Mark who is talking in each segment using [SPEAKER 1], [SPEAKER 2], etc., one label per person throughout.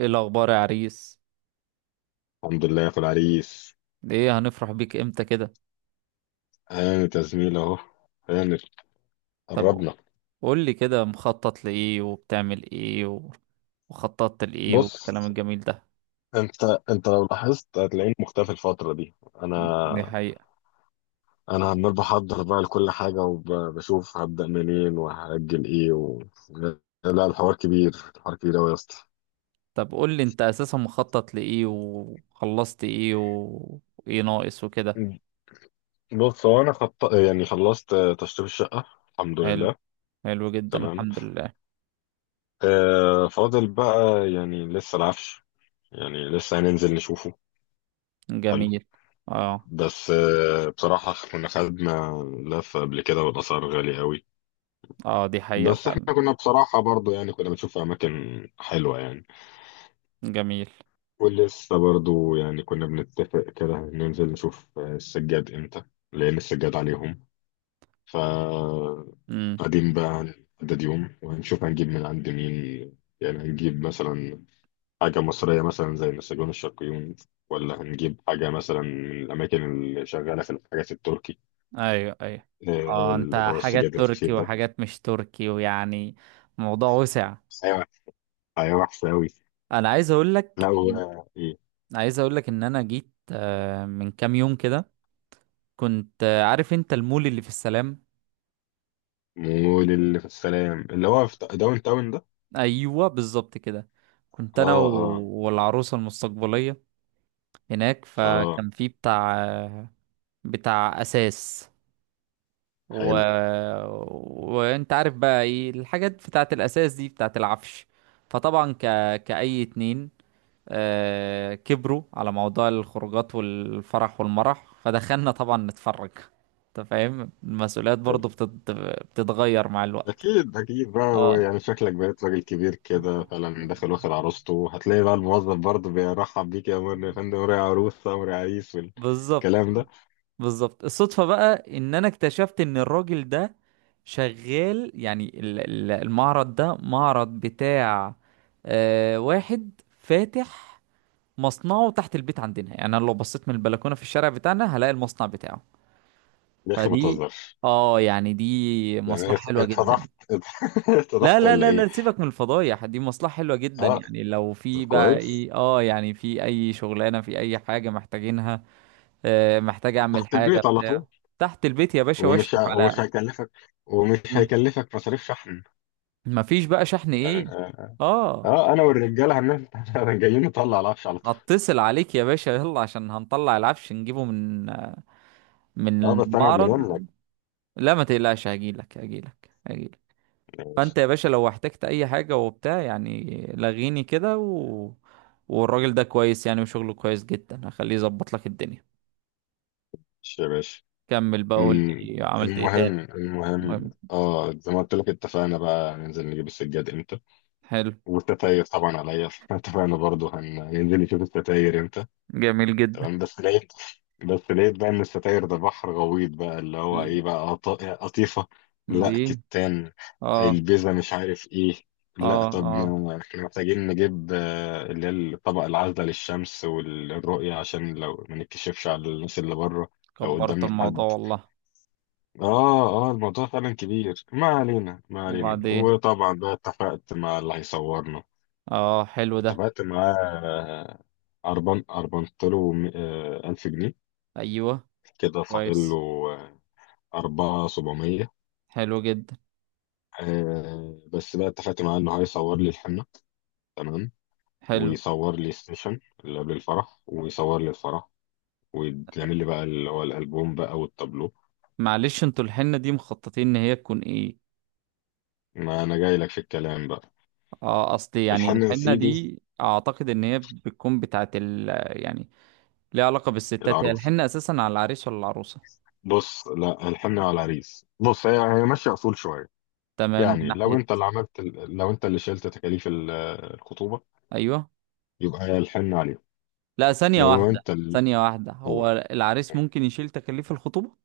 [SPEAKER 1] ايه الاخبار يا عريس؟
[SPEAKER 2] الحمد لله يا اخو العريس.
[SPEAKER 1] ايه هنفرح بيك امتى كده؟
[SPEAKER 2] انا زميل اهو. انا
[SPEAKER 1] طب
[SPEAKER 2] قربنا.
[SPEAKER 1] قول لي كده مخطط لايه وبتعمل ايه وخططت لايه والكلام
[SPEAKER 2] بص،
[SPEAKER 1] الجميل ده؟
[SPEAKER 2] انت انت لو لاحظت هتلاقيني مختفي الفتره دي. انا
[SPEAKER 1] دي حقيقة.
[SPEAKER 2] انا عمال بحضر بقى لكل حاجه وبشوف هبدا منين وهاجل ايه. لا الحوار كبير، الحوار كبير قوي يا اسطى.
[SPEAKER 1] طب قول لي انت اساسا مخطط لايه وخلصت ايه وايه ناقص وكده؟
[SPEAKER 2] بص، هو انا يعني خلصت تشطيب الشقه، الحمد
[SPEAKER 1] حلو.
[SPEAKER 2] لله.
[SPEAKER 1] حلو جدا
[SPEAKER 2] تمام.
[SPEAKER 1] الحمد لله.
[SPEAKER 2] فاضل بقى، يعني لسه العفش، يعني لسه هننزل نشوفه. حلو.
[SPEAKER 1] جميل. اه.
[SPEAKER 2] بس بصراحة كنا خدنا لفة قبل كده والأسعار غالية قوي.
[SPEAKER 1] اه دي حقيقة
[SPEAKER 2] بس
[SPEAKER 1] فعلا.
[SPEAKER 2] احنا كنا بصراحة برضو يعني كنا بنشوف أماكن حلوة يعني.
[SPEAKER 1] جميل.
[SPEAKER 2] ولسه برضو يعني كنا بنتفق كده ننزل نشوف السجاد امتى، لأن السجاد عليهم. ف
[SPEAKER 1] امم.
[SPEAKER 2] قاعدين بقى هنحدد يوم وهنشوف هنجيب من عند مين. يعني هنجيب مثلا حاجة مصرية مثلا زي نسجون الشرقيون، ولا هنجيب حاجة مثلا من الأماكن اللي شغالة في الحاجات التركي،
[SPEAKER 1] ايوه ايوه. اه انت
[SPEAKER 2] اللي هو
[SPEAKER 1] حاجات
[SPEAKER 2] السجاد
[SPEAKER 1] تركي
[SPEAKER 2] الخفيف ده.
[SPEAKER 1] وحاجات مش تركي ويعني الموضوع وسع.
[SPEAKER 2] ايوه، ايوه وحش قوي.
[SPEAKER 1] انا عايز اقول
[SPEAKER 2] لا
[SPEAKER 1] لك
[SPEAKER 2] هو ايه،
[SPEAKER 1] عايز اقول لك ان انا جيت من كام يوم كده. كنت عارف انت المول اللي في السلام.
[SPEAKER 2] مول اللي في السلام اللي هو في داون تاون ده.
[SPEAKER 1] ايوه بالظبط كده. كنت انا
[SPEAKER 2] اه. اه.
[SPEAKER 1] والعروسه المستقبليه هناك.
[SPEAKER 2] اه
[SPEAKER 1] فكان في بتاع اساس و...
[SPEAKER 2] حلو.
[SPEAKER 1] وانت عارف بقى ايه الحاجات بتاعت الاساس دي بتاعت العفش. فطبعا كأي اتنين كبروا على موضوع الخروجات والفرح والمرح، فدخلنا طبعا نتفرج. انت فاهم المسؤوليات
[SPEAKER 2] حلو،
[SPEAKER 1] برضو بتتغير مع الوقت.
[SPEAKER 2] اكيد اكيد. بقى هو
[SPEAKER 1] اه
[SPEAKER 2] يعني شكلك بقيت راجل كبير كده فعلا داخل واخد عروسته، هتلاقي بقى الموظف برضه بيرحب بيك، يا مرني يا فندم، وراي عروسه وراي عريس
[SPEAKER 1] بالظبط.
[SPEAKER 2] والكلام ده.
[SPEAKER 1] بالظبط الصدفة بقى ان انا اكتشفت ان الراجل ده شغال، يعني المعرض ده معرض بتاع واحد فاتح مصنعه تحت البيت عندنا، يعني انا لو بصيت من البلكونة في الشارع بتاعنا هلاقي المصنع بتاعه.
[SPEAKER 2] يا اخي ما
[SPEAKER 1] فدي
[SPEAKER 2] تهزرش،
[SPEAKER 1] اه يعني دي
[SPEAKER 2] يعني
[SPEAKER 1] مصلحة حلوة جدا.
[SPEAKER 2] اتفضحت،
[SPEAKER 1] لا
[SPEAKER 2] اتفضحت
[SPEAKER 1] لا
[SPEAKER 2] ولا
[SPEAKER 1] لا
[SPEAKER 2] ايه؟
[SPEAKER 1] لا، سيبك من الفضايح. دي مصلحة حلوة جدا،
[SPEAKER 2] اه.
[SPEAKER 1] يعني لو
[SPEAKER 2] طب
[SPEAKER 1] في بقى
[SPEAKER 2] كويس.
[SPEAKER 1] ايه يعني في اي شغلانة في اي حاجة محتاجينها. محتاج اعمل
[SPEAKER 2] تحت
[SPEAKER 1] حاجة
[SPEAKER 2] البيت على
[SPEAKER 1] بتاع
[SPEAKER 2] طول.
[SPEAKER 1] تحت البيت يا باشا واشرف
[SPEAKER 2] ومش
[SPEAKER 1] على.
[SPEAKER 2] هيكلفك، ومش
[SPEAKER 1] مم.
[SPEAKER 2] هيكلفك مصاريف شحن.
[SPEAKER 1] مفيش بقى شحن
[SPEAKER 2] يعني
[SPEAKER 1] ايه؟
[SPEAKER 2] اه.
[SPEAKER 1] اه،
[SPEAKER 2] انا والرجاله هننزل جايين نطلع العفش على طول.
[SPEAKER 1] هتصل عليك يا باشا، يلا عشان هنطلع العفش نجيبه من
[SPEAKER 2] اه بس انا قبل
[SPEAKER 1] المعرض.
[SPEAKER 2] منك.
[SPEAKER 1] لا ما تقلقش، هجيلك هجيلك هجيلك.
[SPEAKER 2] ماشي.
[SPEAKER 1] فانت يا باشا لو احتجت اي حاجة وبتاع يعني لغيني كده والراجل ده كويس يعني وشغله كويس جدا، هخليه يظبط لك الدنيا.
[SPEAKER 2] ماشي يا باشا.
[SPEAKER 1] كمل بقى، قول
[SPEAKER 2] أمم،
[SPEAKER 1] لي عملت ايه
[SPEAKER 2] المهم،
[SPEAKER 1] تاني.
[SPEAKER 2] المهم
[SPEAKER 1] المهم.
[SPEAKER 2] اه زي ما قلت لك، اتفقنا بقى ننزل نجيب السجاد امتى.
[SPEAKER 1] حلو.
[SPEAKER 2] والتتاير طبعا عليا اتفقنا برضو هننزل نشوف التتاير امتى.
[SPEAKER 1] جميل جدا.
[SPEAKER 2] تمام. بس لقيت بقى ان ستاير ده بحر غويط بقى، اللي هو
[SPEAKER 1] ل-
[SPEAKER 2] ايه بقى، قطيفة. لا
[SPEAKER 1] ليه؟
[SPEAKER 2] كتان.
[SPEAKER 1] اه
[SPEAKER 2] البيزا مش عارف ايه. لا
[SPEAKER 1] اه
[SPEAKER 2] طب
[SPEAKER 1] اه
[SPEAKER 2] ما احنا محتاجين نجيب اللي هي الطبق العازلة للشمس والرؤية، عشان لو ما نتكشفش على الناس اللي بره، لو
[SPEAKER 1] كبرت
[SPEAKER 2] قدامنا
[SPEAKER 1] الموضوع
[SPEAKER 2] حد.
[SPEAKER 1] والله.
[SPEAKER 2] اه اه. الموضوع فعلا كبير. ما علينا، ما علينا.
[SPEAKER 1] وبعدين
[SPEAKER 2] وطبعا بقى اتفقت مع اللي هيصورنا،
[SPEAKER 1] اه حلو ده.
[SPEAKER 2] اتفقت معاه آه، أربان أربنت له ألف جنيه،
[SPEAKER 1] ايوه.
[SPEAKER 2] كده فاضل
[SPEAKER 1] كويس.
[SPEAKER 2] له أربعة سبعمية.
[SPEAKER 1] حلو جدا
[SPEAKER 2] آه بس بقى اتفقت معاه إنه هيصور لي الحنة، تمام،
[SPEAKER 1] حلو.
[SPEAKER 2] ويصور لي السيشن اللي قبل الفرح، ويصور لي الفرح، ويعمل لي بقى اللي هو الألبوم بقى والتابلو.
[SPEAKER 1] معلش، انتوا الحنة دي مخططين ان هي تكون ايه؟
[SPEAKER 2] ما أنا جاي لك في الكلام بقى.
[SPEAKER 1] اه، اصلي يعني
[SPEAKER 2] الحنة يا
[SPEAKER 1] الحنة
[SPEAKER 2] سيدي.
[SPEAKER 1] دي اعتقد ان هي بتكون بتاعت ال. يعني، ليه علاقة بالستات، هي
[SPEAKER 2] العروس.
[SPEAKER 1] الحنة أساسا على العريس ولا العروسة؟
[SPEAKER 2] بص، لا الحنة على العريس. بص، هي هي ماشية أصول شوية.
[SPEAKER 1] تمام من
[SPEAKER 2] يعني لو
[SPEAKER 1] ناحية.
[SPEAKER 2] أنت اللي لو أنت اللي شلت تكاليف الخطوبة،
[SPEAKER 1] أيوه.
[SPEAKER 2] يبقى هي الحنة عليه.
[SPEAKER 1] لا، ثانية
[SPEAKER 2] لو
[SPEAKER 1] واحدة.
[SPEAKER 2] أنت اللي،
[SPEAKER 1] ثانية واحدة،
[SPEAKER 2] قول.
[SPEAKER 1] هو العريس ممكن يشيل تكاليف الخطوبة؟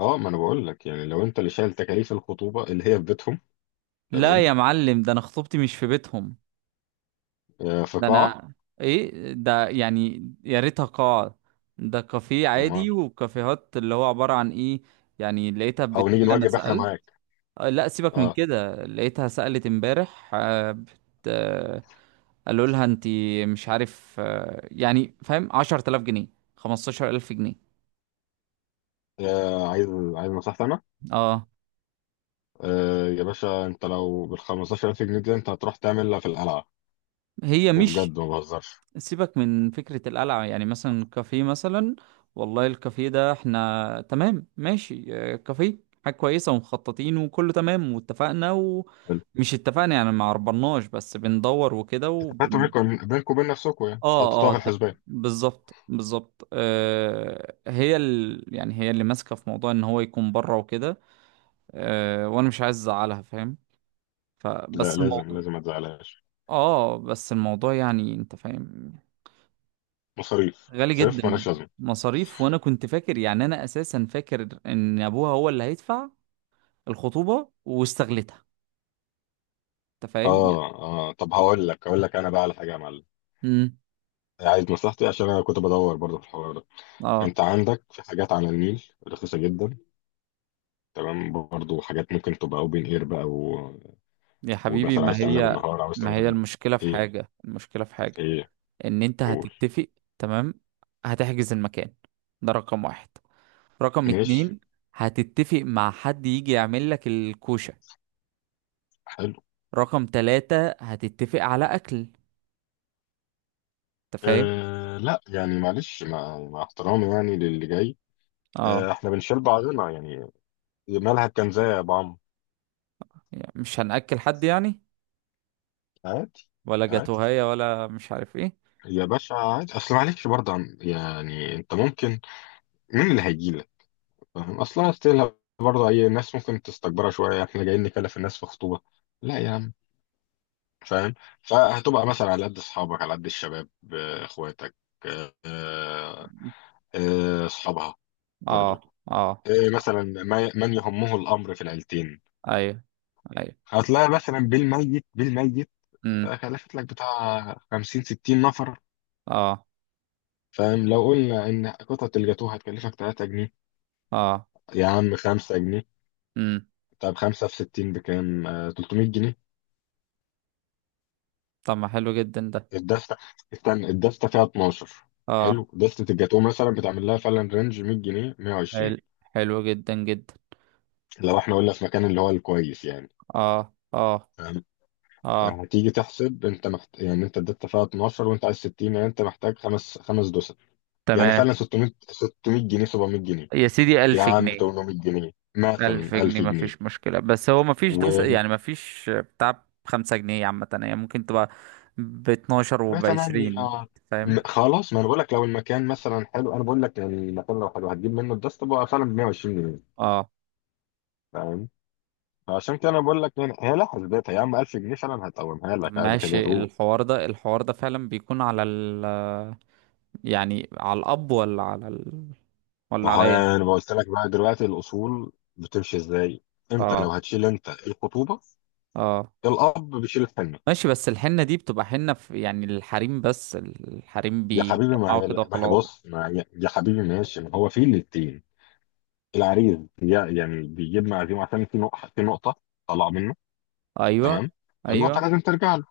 [SPEAKER 2] اه ما انا بقول لك، يعني لو انت اللي شايل تكاليف الخطوبه اللي هي في بيتهم.
[SPEAKER 1] لا
[SPEAKER 2] تمام.
[SPEAKER 1] يا معلم، ده أنا خطوبتي مش في بيتهم.
[SPEAKER 2] آه في
[SPEAKER 1] ده
[SPEAKER 2] قاعه.
[SPEAKER 1] أنا. إيه ده يعني، يا ريتها قاعة. ده كافيه
[SPEAKER 2] امال
[SPEAKER 1] عادي وكافيهات اللي هو عبارة عن إيه. يعني لقيتها
[SPEAKER 2] او
[SPEAKER 1] بتقول
[SPEAKER 2] نيجي
[SPEAKER 1] لي، أنا
[SPEAKER 2] نوجب احنا
[SPEAKER 1] سألت
[SPEAKER 2] معاك.
[SPEAKER 1] لا سيبك من
[SPEAKER 2] اه.
[SPEAKER 1] كده. لقيتها سألت امبارح، آه، قالوا لها انت مش عارف، يعني فاهم، 10000 جنيه، 15000 جنيه.
[SPEAKER 2] آه، عايز عايز نصيحتي انا.
[SPEAKER 1] اه
[SPEAKER 2] آه يا باشا، انت لو بال 15000 جنيه دي انت هتروح تعملها في القلعه،
[SPEAKER 1] هي مش.
[SPEAKER 2] وبجد ما بهزرش.
[SPEAKER 1] سيبك من فكرة القلعة، يعني مثلا كافيه مثلا. والله الكافيه ده احنا تمام ماشي، كافيه. حاجة كويسة ومخططين وكله تمام، واتفقنا ومش اتفقنا يعني، ما عربناش بس بندور وكده.
[SPEAKER 2] اتفقتوا بينكم، بينكم وبين نفسكم، يعني
[SPEAKER 1] اه
[SPEAKER 2] حطيتوها في
[SPEAKER 1] اه ده-
[SPEAKER 2] الحسبان.
[SPEAKER 1] بالظبط بالظبط، هي ال. يعني هي اللي ماسكه في موضوع ان هو يكون بره وكده. وانا مش عايز ازعلها، فاهم؟
[SPEAKER 2] لا
[SPEAKER 1] فبس
[SPEAKER 2] لازم،
[SPEAKER 1] الموضوع.
[SPEAKER 2] لازم ما تزعلهاش.
[SPEAKER 1] اه بس الموضوع يعني انت فاهم.
[SPEAKER 2] مصاريف،
[SPEAKER 1] غالي
[SPEAKER 2] مصاريف
[SPEAKER 1] جدا.
[SPEAKER 2] مالهاش لازمه.
[SPEAKER 1] مصاريف، وانا كنت فاكر، يعني انا اساسا فاكر ان ابوها هو اللي هيدفع الخطوبه واستغلتها، انت فاهم.
[SPEAKER 2] اه اه. طب هقول لك، هقول لك انا بقى على حاجه يا معلم.
[SPEAKER 1] امم.
[SPEAKER 2] عايز نصيحتي، عشان انا كنت بدور برضه في الحوار ده.
[SPEAKER 1] اه.
[SPEAKER 2] انت عندك في حاجات على النيل رخيصه جدا، تمام، برضو حاجات ممكن تبقى اوبن اير بقى
[SPEAKER 1] يا حبيبي
[SPEAKER 2] ومثلا
[SPEAKER 1] ما
[SPEAKER 2] عايز تعملها
[SPEAKER 1] هي.
[SPEAKER 2] بالنهار، عاوز
[SPEAKER 1] ما
[SPEAKER 2] تعملها
[SPEAKER 1] هي
[SPEAKER 2] بال،
[SPEAKER 1] المشكله في
[SPEAKER 2] ايه،
[SPEAKER 1] حاجه، المشكله في حاجه
[SPEAKER 2] ايه،
[SPEAKER 1] ان انت
[SPEAKER 2] قول،
[SPEAKER 1] هتتفق. تمام، هتحجز المكان، ده رقم واحد. رقم
[SPEAKER 2] ماشي،
[SPEAKER 1] اتنين، هتتفق مع حد يجي يعمل لك الكوشة.
[SPEAKER 2] حلو.
[SPEAKER 1] رقم تلاتة، هتتفق على اكل. انت فاهم.
[SPEAKER 2] أه لا يعني معلش، مع احترامي يعني للي جاي،
[SPEAKER 1] اه
[SPEAKER 2] أه احنا بنشيل بعضنا يعني. مالها الكنزة يا بعم.
[SPEAKER 1] يعني مش هنأكل حد يعني،
[SPEAKER 2] عادي.
[SPEAKER 1] ولا
[SPEAKER 2] عادي
[SPEAKER 1] جاتوهية ولا مش عارف ايه.
[SPEAKER 2] يا باشا عادي، اصل معلش برضه يعني انت ممكن، مين اللي هيجي لك، فاهم اصلا استيل، برضه اي ناس ممكن تستكبرها شويه، احنا جايين نكلف الناس في خطوبه؟ لا يا عم، فاهم. فهتبقى مثلا على قد اصحابك، على قد الشباب، اخواتك، آه، اصحابها،
[SPEAKER 1] اه
[SPEAKER 2] برضو،
[SPEAKER 1] اه.
[SPEAKER 2] آه، مثلا من يهمه الامر في العيلتين.
[SPEAKER 1] ايوه ايوه.
[SPEAKER 2] هتلاقي مثلا بالميت بالميت،
[SPEAKER 1] امم.
[SPEAKER 2] كلفت لك بتاع 50 60 نفر.
[SPEAKER 1] اه
[SPEAKER 2] فاهم، لو قلنا ان قطعة الجاتوه هتكلفك 3 جنيه،
[SPEAKER 1] اه.
[SPEAKER 2] يا عم 5 جنيه،
[SPEAKER 1] امم.
[SPEAKER 2] طب 5 في 60 بكام؟ 300 جنيه.
[SPEAKER 1] طب ما حلو جدا ده.
[SPEAKER 2] الدستة، استنى الدستة فيها 12.
[SPEAKER 1] اه.
[SPEAKER 2] حلو، دستة الجاتوه مثلا بتعمل لها فعلا رينج 100 جنيه
[SPEAKER 1] حلو
[SPEAKER 2] 120،
[SPEAKER 1] حلو جدا جدا.
[SPEAKER 2] لو احنا قلنا في مكان اللي هو الكويس يعني.
[SPEAKER 1] اه اه
[SPEAKER 2] فاهم؟
[SPEAKER 1] اه.
[SPEAKER 2] هتيجي تحسب انت يعني انت اديت فيها 12 وانت عايز 60، يعني انت محتاج خمس، خمس دوسر، يعني
[SPEAKER 1] تمام.
[SPEAKER 2] فعلا 600، 600 جنيه، 700 جنيه،
[SPEAKER 1] يا سيدي
[SPEAKER 2] يا
[SPEAKER 1] ألف
[SPEAKER 2] عم
[SPEAKER 1] جنيه.
[SPEAKER 2] 800 جنيه، مثلا
[SPEAKER 1] ألف جنيه
[SPEAKER 2] 1000 جنيه.
[SPEAKER 1] مفيش مشكلة، بس هو مفيش
[SPEAKER 2] و
[SPEAKER 1] ده يعني مفيش بتاع بخمسة جنيه عامة، يعني ممكن تبقى باتناشر
[SPEAKER 2] وتمانية.
[SPEAKER 1] وبعشرين. فاهم.
[SPEAKER 2] خلاص، ما انا بقول لك لو المكان مثلا حلو، انا بقول لك يعني المكان لو حلو هتجيب منه الدست بقى فعلا ب 120 جنيه،
[SPEAKER 1] اه
[SPEAKER 2] فاهم، فعشان كده انا بقول لك، يعني هي لها حسبتها يا عم، 1000 جنيه فعلا هتقومها
[SPEAKER 1] طب
[SPEAKER 2] لك عادي كده.
[SPEAKER 1] ماشي. الحوار ده فعلا بيكون على ال، يعني على الاب ولا على ال،
[SPEAKER 2] ما
[SPEAKER 1] ولا
[SPEAKER 2] هو
[SPEAKER 1] عليا
[SPEAKER 2] يعني
[SPEAKER 1] أنا؟
[SPEAKER 2] انا قلت لك بقى دلوقتي الاصول بتمشي ازاي. امتى
[SPEAKER 1] اه
[SPEAKER 2] لو هتشيل انت الخطوبه،
[SPEAKER 1] اه.
[SPEAKER 2] الاب بيشيل الحمل.
[SPEAKER 1] ماشي، بس الحنة دي بتبقى حنة في يعني الحريم بس، الحريم
[SPEAKER 2] يا حبيبي ما
[SPEAKER 1] بيجمعوا
[SPEAKER 2] هي،
[SPEAKER 1] كده
[SPEAKER 2] ما هي
[SPEAKER 1] خلاص.
[SPEAKER 2] بص، ما هي يا حبيبي ماشي، ما هو في الاتنين، العريس يعني بيجيب معزوم عشان في نقطه، في نقطه طلع منه،
[SPEAKER 1] ايوه
[SPEAKER 2] تمام، فالنقطه
[SPEAKER 1] ايوه.
[SPEAKER 2] لازم ترجع له.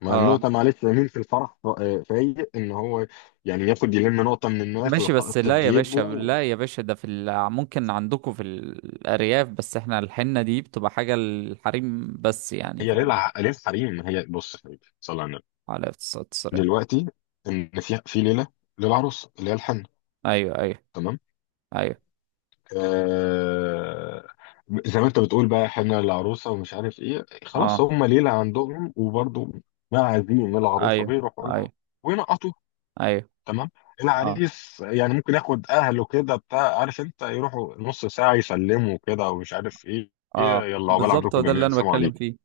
[SPEAKER 2] ما
[SPEAKER 1] اه.
[SPEAKER 2] النقطه معلش مين في الفرح فايق ان هو يعني ياخد يلم نقطه من الناس
[SPEAKER 1] ماشي بس
[SPEAKER 2] ويحط في
[SPEAKER 1] لا يا باشا،
[SPEAKER 2] جيبه.
[SPEAKER 1] لا يا باشا، ده في ال. ممكن عندكم في الأرياف، بس احنا الحنة دي بتبقى حاجة الحريم بس يعني،
[SPEAKER 2] هي ليه
[SPEAKER 1] فاهم.
[SPEAKER 2] ليه الحريم، ما هي بص يا حبيبي، صلى على النبي.
[SPEAKER 1] على اقتصاد السريع.
[SPEAKER 2] دلوقتي ان في، في ليله للعروسه اللي هي الحنه،
[SPEAKER 1] ايوه ايوه
[SPEAKER 2] تمام،
[SPEAKER 1] ايوه.
[SPEAKER 2] آه زي ما انت بتقول بقى، حنه للعروسه ومش عارف ايه، خلاص
[SPEAKER 1] اه.
[SPEAKER 2] هم ليله عندهم، وبرضه ما عايزين ان العروسه
[SPEAKER 1] ايوه
[SPEAKER 2] بيروحوا لها
[SPEAKER 1] ايوه
[SPEAKER 2] وينقطوا،
[SPEAKER 1] ايوه.
[SPEAKER 2] تمام.
[SPEAKER 1] اه
[SPEAKER 2] العريس يعني ممكن ياخد اهله كده بتاع، عارف انت، يروحوا نص ساعه يسلموا كده ومش عارف ايه.
[SPEAKER 1] اه
[SPEAKER 2] يلا عقبال
[SPEAKER 1] بالظبط، هو
[SPEAKER 2] عندكم
[SPEAKER 1] ده اللي
[SPEAKER 2] جميعا،
[SPEAKER 1] انا
[SPEAKER 2] سلام
[SPEAKER 1] بتكلم
[SPEAKER 2] عليكم.
[SPEAKER 1] فيه.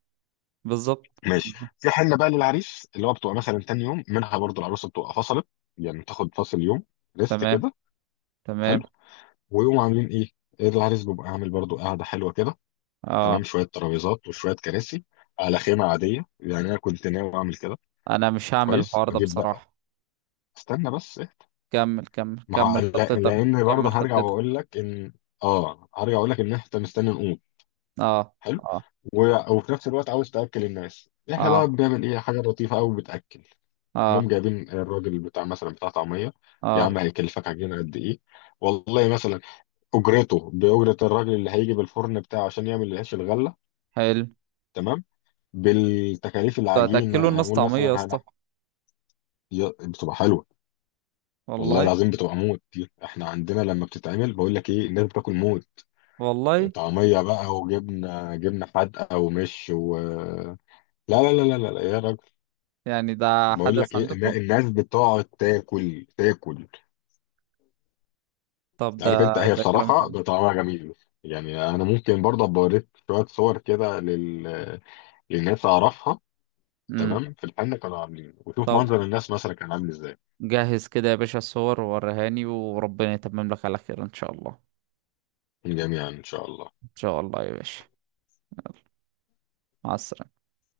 [SPEAKER 1] بالظبط.
[SPEAKER 2] ماشي، في حنه بقى للعريس اللي هو بتبقى مثلا تاني يوم منها، برضه العروسه بتبقى فصلت، يعني بتاخد فاصل يوم، ريست
[SPEAKER 1] تمام
[SPEAKER 2] كده.
[SPEAKER 1] تمام.
[SPEAKER 2] حلو، ويقوموا عاملين ايه؟ ايه، العريس بيبقى عامل برضو قاعده حلوه كده، تمام،
[SPEAKER 1] اه
[SPEAKER 2] شويه ترابيزات وشويه كراسي على خيمه عاديه، يعني انا كنت ناوي اعمل كده.
[SPEAKER 1] انا مش هعمل
[SPEAKER 2] كويس،
[SPEAKER 1] الحوار ده
[SPEAKER 2] واجيب بقى،
[SPEAKER 1] بصراحة.
[SPEAKER 2] استنى بس إيه؟
[SPEAKER 1] كمل كمل
[SPEAKER 2] ما هو-
[SPEAKER 1] كمل
[SPEAKER 2] لا-
[SPEAKER 1] خطتك.
[SPEAKER 2] لان برضو
[SPEAKER 1] كمل
[SPEAKER 2] هرجع
[SPEAKER 1] خطتك.
[SPEAKER 2] واقول لك ان، اه هرجع اقول لك ان احنا مستني نقوم.
[SPEAKER 1] اه
[SPEAKER 2] حلو.
[SPEAKER 1] اه
[SPEAKER 2] وفي نفس الوقت عاوز تاكل الناس. احنا بقى
[SPEAKER 1] اه
[SPEAKER 2] بنعمل ايه، حاجه لطيفه قوي بتاكل،
[SPEAKER 1] اه
[SPEAKER 2] انهم جايبين الراجل بتاع مثلا، بتاع طعميه. يا
[SPEAKER 1] اه
[SPEAKER 2] عم هيكلفك عجينه قد ايه؟ والله مثلا اجرته باجره الراجل اللي هيجي بالفرن بتاعه عشان يعمل العيش الغله،
[SPEAKER 1] حلو.
[SPEAKER 2] تمام، بالتكاليف
[SPEAKER 1] هتاكلوا
[SPEAKER 2] العجينه،
[SPEAKER 1] الناس
[SPEAKER 2] اقول
[SPEAKER 1] طعمية
[SPEAKER 2] مثلا
[SPEAKER 1] يا اسطى؟
[SPEAKER 2] بتبقى حلوه. والله
[SPEAKER 1] والله.
[SPEAKER 2] العظيم بتبقى موت دي، احنا عندنا لما بتتعمل بقول لك ايه، الناس بتاكل موت.
[SPEAKER 1] والله
[SPEAKER 2] طعميه بقى وجبنه، جبنه حادقه ومش، و لا لا لا لا لا لا يا راجل.
[SPEAKER 1] يعني ده
[SPEAKER 2] بقول لك
[SPEAKER 1] حدث
[SPEAKER 2] ايه
[SPEAKER 1] عندكم؟
[SPEAKER 2] الناس بتقعد تاكل تاكل،
[SPEAKER 1] طب ده.
[SPEAKER 2] عارف انت، هي
[SPEAKER 1] ده كلام
[SPEAKER 2] بصراحه
[SPEAKER 1] حلو.
[SPEAKER 2] طعمها جميل. يعني انا ممكن برضه أبقى اوريك شويه صور كده للناس اعرفها.
[SPEAKER 1] امم.
[SPEAKER 2] تمام، في الحنه كانوا عاملين، وشوف
[SPEAKER 1] طب،
[SPEAKER 2] منظر الناس مثلا كان عامل ازاي.
[SPEAKER 1] جهز كده يا باشا الصور ووريهاني، وربنا يتمم لك على خير ان شاء الله.
[SPEAKER 2] جميعا ان شاء الله.
[SPEAKER 1] ان شاء الله يا باشا. مع السلامة.